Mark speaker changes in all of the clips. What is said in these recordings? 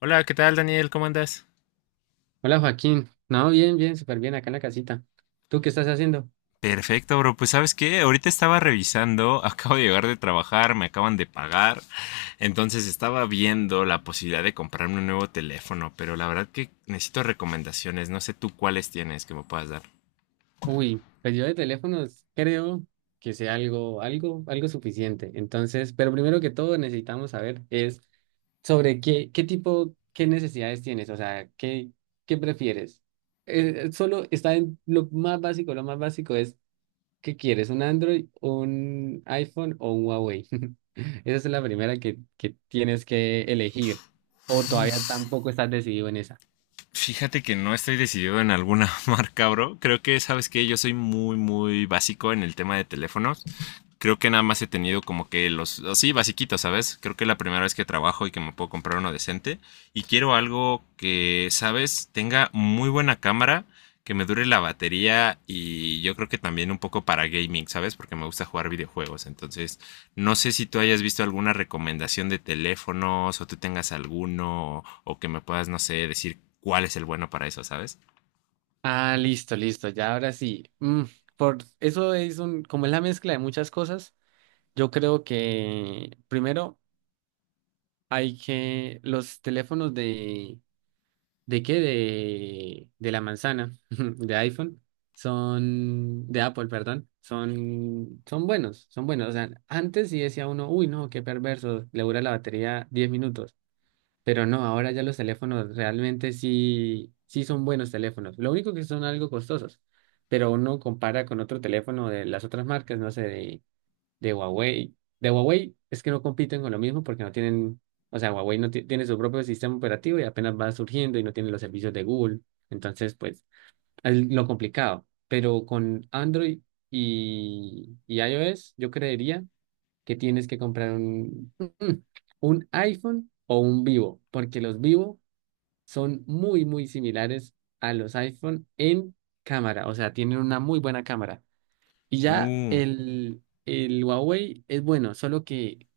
Speaker 1: Hola, ¿qué tal Daniel? ¿Cómo andas?
Speaker 2: Hola Joaquín, no, bien, bien, súper bien acá en la casita. ¿Tú qué estás haciendo?
Speaker 1: Perfecto, bro. Pues sabes qué, ahorita estaba revisando, acabo de llegar de trabajar, me acaban de pagar, entonces estaba viendo la posibilidad de comprarme un nuevo teléfono, pero la verdad que necesito recomendaciones, no sé tú cuáles tienes que me puedas dar.
Speaker 2: Uy, pues yo de teléfonos creo que sea algo suficiente. Entonces, pero primero que todo necesitamos saber es sobre qué tipo, qué necesidades tienes, o sea, qué prefieres. Solo está en lo más básico es ¿qué quieres? ¿Un Android, un iPhone o un Huawei? Esa es la primera que tienes que elegir. O todavía tampoco estás decidido en esa.
Speaker 1: Fíjate que no estoy decidido en alguna marca, bro. Creo que, sabes que yo soy muy básico en el tema de teléfonos. Creo que nada más he tenido como que los, así, basiquitos, ¿sabes? Creo que es la primera vez que trabajo y que me puedo comprar uno decente. Y quiero algo que, ¿sabes? Tenga muy buena cámara, que me dure la batería y yo creo que también un poco para gaming, ¿sabes? Porque me gusta jugar videojuegos. Entonces, no sé si tú hayas visto alguna recomendación de teléfonos o tú tengas alguno o que me puedas, no sé, decir cuál es el bueno para eso, ¿sabes?
Speaker 2: Ah, listo, listo, ya ahora sí. Por eso es como es la mezcla de muchas cosas, yo creo que primero hay que los teléfonos ¿de qué? De la manzana, de iPhone, son, de Apple, perdón, son buenos, son buenos. O sea, antes sí decía uno, uy, no, qué perverso, le dura la batería 10 minutos. Pero no, ahora ya los teléfonos realmente sí son buenos teléfonos. Lo único que son algo costosos, pero uno compara con otro teléfono de las otras marcas, no sé, de Huawei. De Huawei es que no compiten con lo mismo porque no tienen, o sea, Huawei no tiene su propio sistema operativo y apenas va surgiendo y no tiene los servicios de Google. Entonces, pues, es lo complicado. Pero con Android y iOS, yo creería que tienes que comprar un iPhone o un Vivo, porque los Vivo son muy, muy similares a los iPhone en cámara, o sea, tienen una muy buena cámara. Y ya
Speaker 1: Uh,
Speaker 2: el Huawei es bueno, solo que,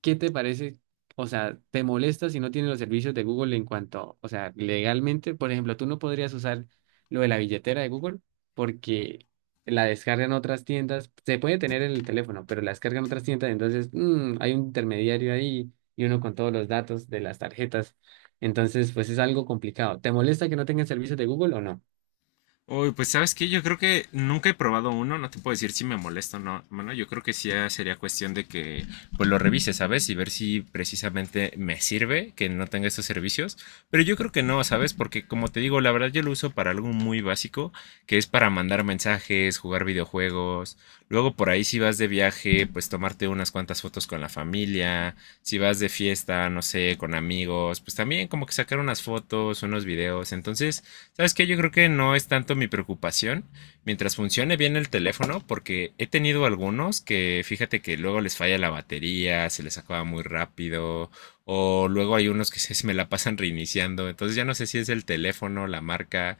Speaker 2: ¿qué te parece? O sea, ¿te molesta si no tiene los servicios de Google en cuanto, o sea, legalmente, por ejemplo, tú no podrías usar lo de la billetera de Google porque la descargan otras tiendas, se puede tener en el teléfono, pero la descargan otras tiendas, entonces hay un intermediario ahí y uno con todos los datos de las tarjetas, entonces pues es algo complicado. ¿Te molesta que no tengan servicios de Google o no?
Speaker 1: Uy, pues sabes que yo creo que nunca he probado uno, no te puedo decir si me molesta o no. Bueno, yo creo que sí sería cuestión de que pues lo revise, ¿sabes? Y ver si precisamente me sirve que no tenga estos servicios. Pero yo creo que no, ¿sabes? Porque como te digo, la verdad yo lo uso para algo muy básico, que es para mandar mensajes, jugar videojuegos. Luego por ahí si vas de viaje, pues tomarte unas cuantas fotos con la familia. Si vas de fiesta, no sé, con amigos, pues también como que sacar unas fotos, unos videos. Entonces, ¿sabes qué? Yo creo que no es tanto mi preocupación mientras funcione bien el teléfono, porque he tenido algunos que fíjate que luego les falla la batería, se les acaba muy rápido, o luego hay unos que se me la pasan reiniciando, entonces ya no sé si es el teléfono, la marca,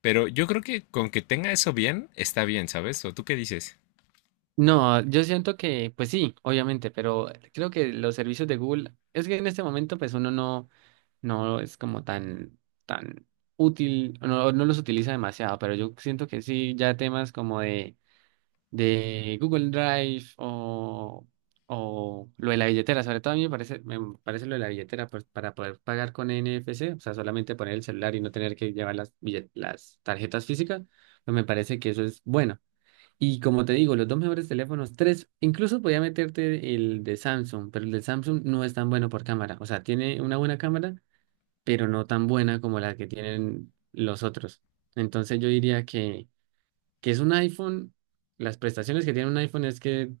Speaker 1: pero yo creo que con que tenga eso bien, está bien, ¿sabes? ¿O tú qué dices?
Speaker 2: No, yo siento que, pues sí, obviamente, pero creo que los servicios de Google, es que en este momento, pues uno no es como tan útil, no los utiliza demasiado, pero yo siento que sí, ya temas como de, Google Drive o lo de la billetera, sobre todo a mí me parece lo de la billetera pues, para poder pagar con NFC, o sea, solamente poner el celular y no tener que llevar las tarjetas físicas, pues me parece que eso es bueno. Y como te digo, los dos mejores teléfonos, tres, incluso podía meterte el de Samsung, pero el de Samsung no es tan bueno por cámara. O sea, tiene una buena cámara, pero no tan buena como la que tienen los otros. Entonces yo diría que es un iPhone. Las prestaciones que tiene un iPhone es que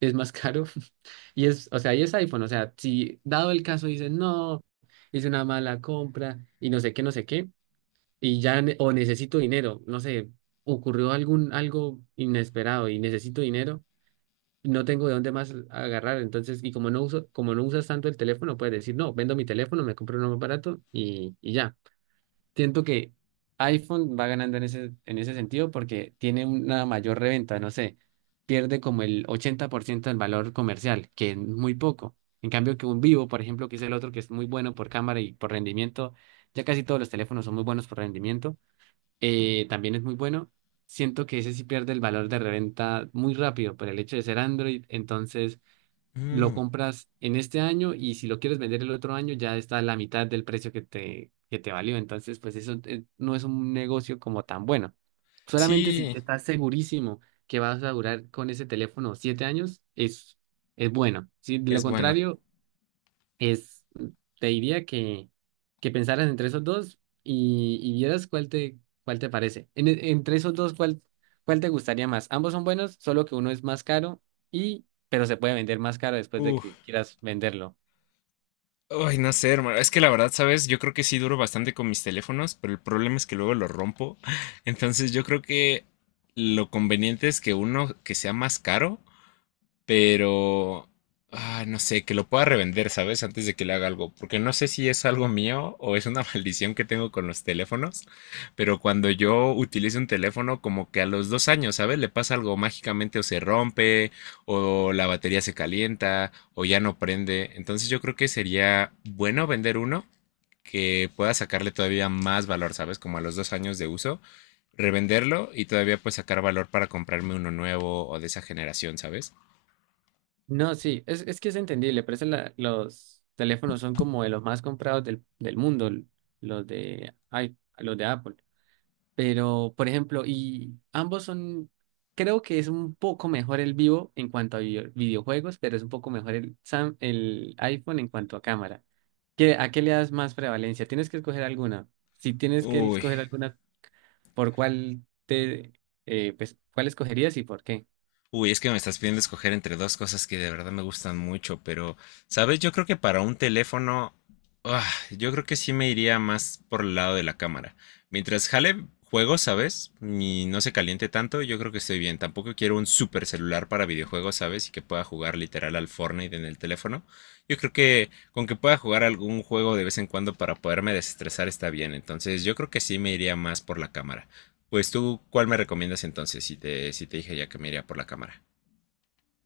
Speaker 2: es más caro. Y es, o sea, y es iPhone. O sea, si dado el caso dices, no, hice una mala compra y no sé qué, no sé qué, y ya, o necesito dinero, no sé, ocurrió algo inesperado y necesito dinero, no tengo de dónde más agarrar, entonces, y como no usas tanto el teléfono, puedes decir, no, vendo mi teléfono, me compro uno más barato y ya. Siento que iPhone va ganando en ese sentido porque tiene una mayor reventa, no sé, pierde como el 80% del valor comercial, que es muy poco. En cambio que un Vivo, por ejemplo, que es el otro que es muy bueno por cámara y por rendimiento, ya casi todos los teléfonos son muy buenos por rendimiento, también es muy bueno. Siento que ese sí pierde el valor de reventa muy rápido por el hecho de ser Android. Entonces lo
Speaker 1: Mm,
Speaker 2: compras en este año y si lo quieres vender el otro año ya está a la mitad del precio que te valió. Entonces pues eso, no es un negocio como tan bueno. Solamente si
Speaker 1: sí,
Speaker 2: estás segurísimo que vas a durar con ese teléfono 7 años es bueno. Si de lo
Speaker 1: es bueno.
Speaker 2: contrario es, te diría que pensaras entre esos dos y vieras cuál te parece. Entre esos dos, ¿Cuál te gustaría más? Ambos son buenos, solo que uno es más caro pero se puede vender más caro después de que
Speaker 1: Uf,
Speaker 2: quieras venderlo.
Speaker 1: ay, no sé, hermano. Es que la verdad, ¿sabes? Yo creo que sí duro bastante con mis teléfonos, pero el problema es que luego los rompo. Entonces yo creo que lo conveniente es que uno que sea más caro pero ah, no sé, que lo pueda revender, ¿sabes? Antes de que le haga algo, porque no sé si es algo mío o es una maldición que tengo con los teléfonos, pero cuando yo utilizo un teléfono, como que a los dos años, ¿sabes? Le pasa algo mágicamente o se rompe, o la batería se calienta, o ya no prende. Entonces yo creo que sería bueno vender uno que pueda sacarle todavía más valor, ¿sabes? Como a los dos años de uso, revenderlo y todavía pues sacar valor para comprarme uno nuevo o de esa generación, ¿sabes?
Speaker 2: No, sí, es que es entendible, por eso los teléfonos son como de los más comprados del, del mundo, ay, los de Apple. Pero, por ejemplo, y ambos son, creo que es un poco mejor el vivo en cuanto a videojuegos, pero es un poco mejor el iPhone en cuanto a cámara. ¿A qué le das más prevalencia? Tienes que escoger alguna. Si tienes que
Speaker 1: Uy,
Speaker 2: escoger alguna, ¿por cuál te, pues, cuál escogerías y por qué?
Speaker 1: uy, es que me estás pidiendo escoger entre dos cosas que de verdad me gustan mucho, pero, ¿sabes? Yo creo que para un teléfono, ah, yo creo que sí me iría más por el lado de la cámara. Mientras jale juegos, ¿sabes? Y no se caliente tanto, yo creo que estoy bien. Tampoco quiero un super celular para videojuegos, ¿sabes? Y que pueda jugar literal al Fortnite en el teléfono. Yo creo que con que pueda jugar algún juego de vez en cuando para poderme desestresar está bien. Entonces, yo creo que sí me iría más por la cámara. Pues tú, ¿cuál me recomiendas entonces si te, si te dije ya que me iría por la cámara?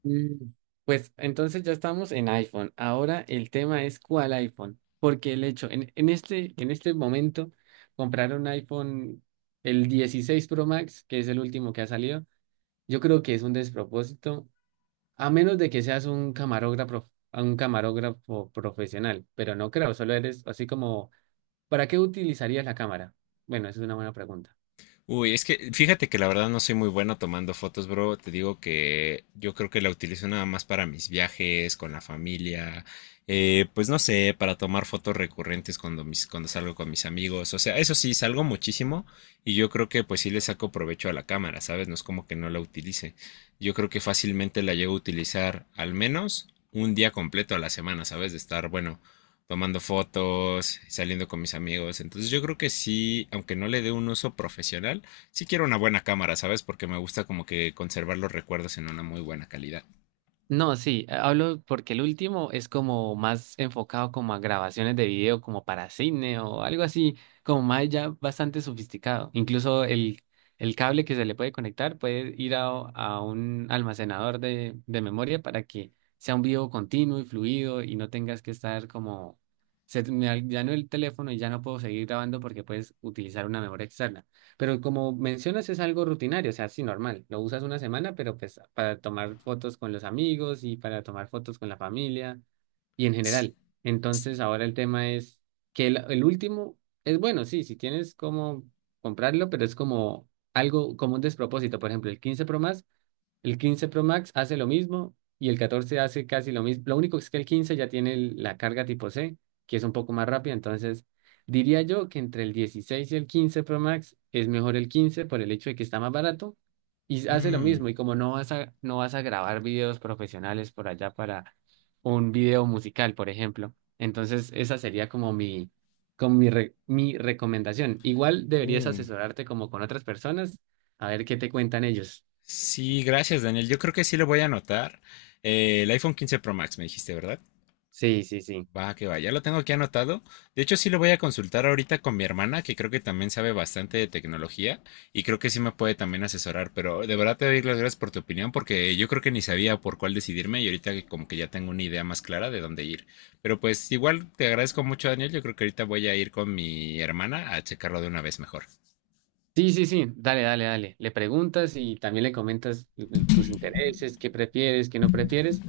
Speaker 2: Mm. Pues entonces ya estamos en iPhone. Ahora el tema es cuál iPhone. Porque el hecho, en este, en este, momento, comprar un iPhone, el 16 Pro Max, que es el último que ha salido, yo creo que es un despropósito, a menos de que seas un camarógrafo profesional. Pero no creo, solo eres así como, ¿para qué utilizarías la cámara? Bueno, esa es una buena.
Speaker 1: Uy, es que fíjate que la verdad no soy muy bueno tomando fotos, bro. Te digo que yo creo que la utilizo nada más para mis viajes, con la familia, pues no sé, para tomar fotos recurrentes cuando, mis, cuando salgo con mis amigos. O sea, eso sí, salgo muchísimo y yo creo que pues sí le saco provecho a la cámara, ¿sabes? No es como que no la utilice. Yo creo que fácilmente la llevo a utilizar al menos un día completo a la semana, ¿sabes? De estar, bueno, tomando fotos, saliendo con mis amigos. Entonces yo creo que sí, aunque no le dé un uso profesional, sí quiero una buena cámara, ¿sabes? Porque me gusta como que conservar los recuerdos en una muy buena calidad.
Speaker 2: No, sí, hablo porque el último es como más enfocado como a grabaciones de video, como para cine o algo así, como más ya bastante sofisticado. Incluso el cable que se le puede conectar puede ir a un almacenador de memoria para que sea un video continuo y fluido y no tengas que estar como, me dañó el teléfono y ya no puedo seguir grabando porque puedes utilizar una memoria externa. Pero como mencionas, es algo rutinario, o sea, sí, normal. Lo usas una semana, pero pues para tomar fotos con los amigos y para tomar fotos con la familia y en general. Entonces, ahora el tema es que el último es bueno, sí, si tienes como comprarlo, pero es como algo, como un despropósito. Por ejemplo, el 15 Pro más el 15 Pro Max hace lo mismo y el 14 hace casi lo mismo. Lo único es que el 15 ya tiene la carga tipo C, que es un poco más rápida. Entonces, diría yo que entre el 16 y el 15 Pro Max es mejor el 15 por el hecho de que está más barato y hace lo
Speaker 1: Mm,
Speaker 2: mismo. Y como no vas a grabar videos profesionales por allá para un video musical, por ejemplo. Entonces, esa sería mi recomendación. Igual deberías
Speaker 1: mm.
Speaker 2: asesorarte como con otras personas a ver qué te cuentan ellos.
Speaker 1: Sí, gracias Daniel. Yo creo que sí lo voy a anotar. El iPhone 15 Pro Max me dijiste, ¿verdad?
Speaker 2: Sí, sí, sí.
Speaker 1: Va, que va, ya lo tengo aquí anotado. De hecho, sí lo voy a consultar ahorita con mi hermana, que creo que también sabe bastante de tecnología y creo que sí me puede también asesorar. Pero de verdad te doy las gracias por tu opinión, porque yo creo que ni sabía por cuál decidirme y ahorita que como que ya tengo una idea más clara de dónde ir. Pero pues igual te agradezco mucho, Daniel. Yo creo que ahorita voy a ir con mi hermana a checarlo de una vez mejor.
Speaker 2: Sí, sí, sí, dale, dale, dale. Le preguntas y también le comentas tus intereses, qué prefieres, qué no prefieres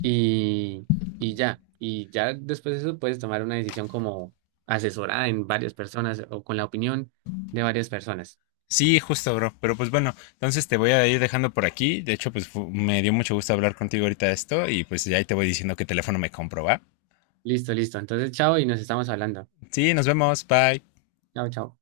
Speaker 2: y, y ya. Y ya después de eso puedes tomar una decisión como asesorada en varias personas o con la opinión de varias personas.
Speaker 1: Sí, justo, bro. Pero pues bueno, entonces te voy a ir dejando por aquí. De hecho, pues me dio mucho gusto hablar contigo ahorita de esto y pues ya ahí te voy diciendo qué teléfono me compro, ¿va?
Speaker 2: Listo, listo. Entonces, chao y nos estamos hablando.
Speaker 1: Sí, nos vemos. Bye.
Speaker 2: Chao, chao.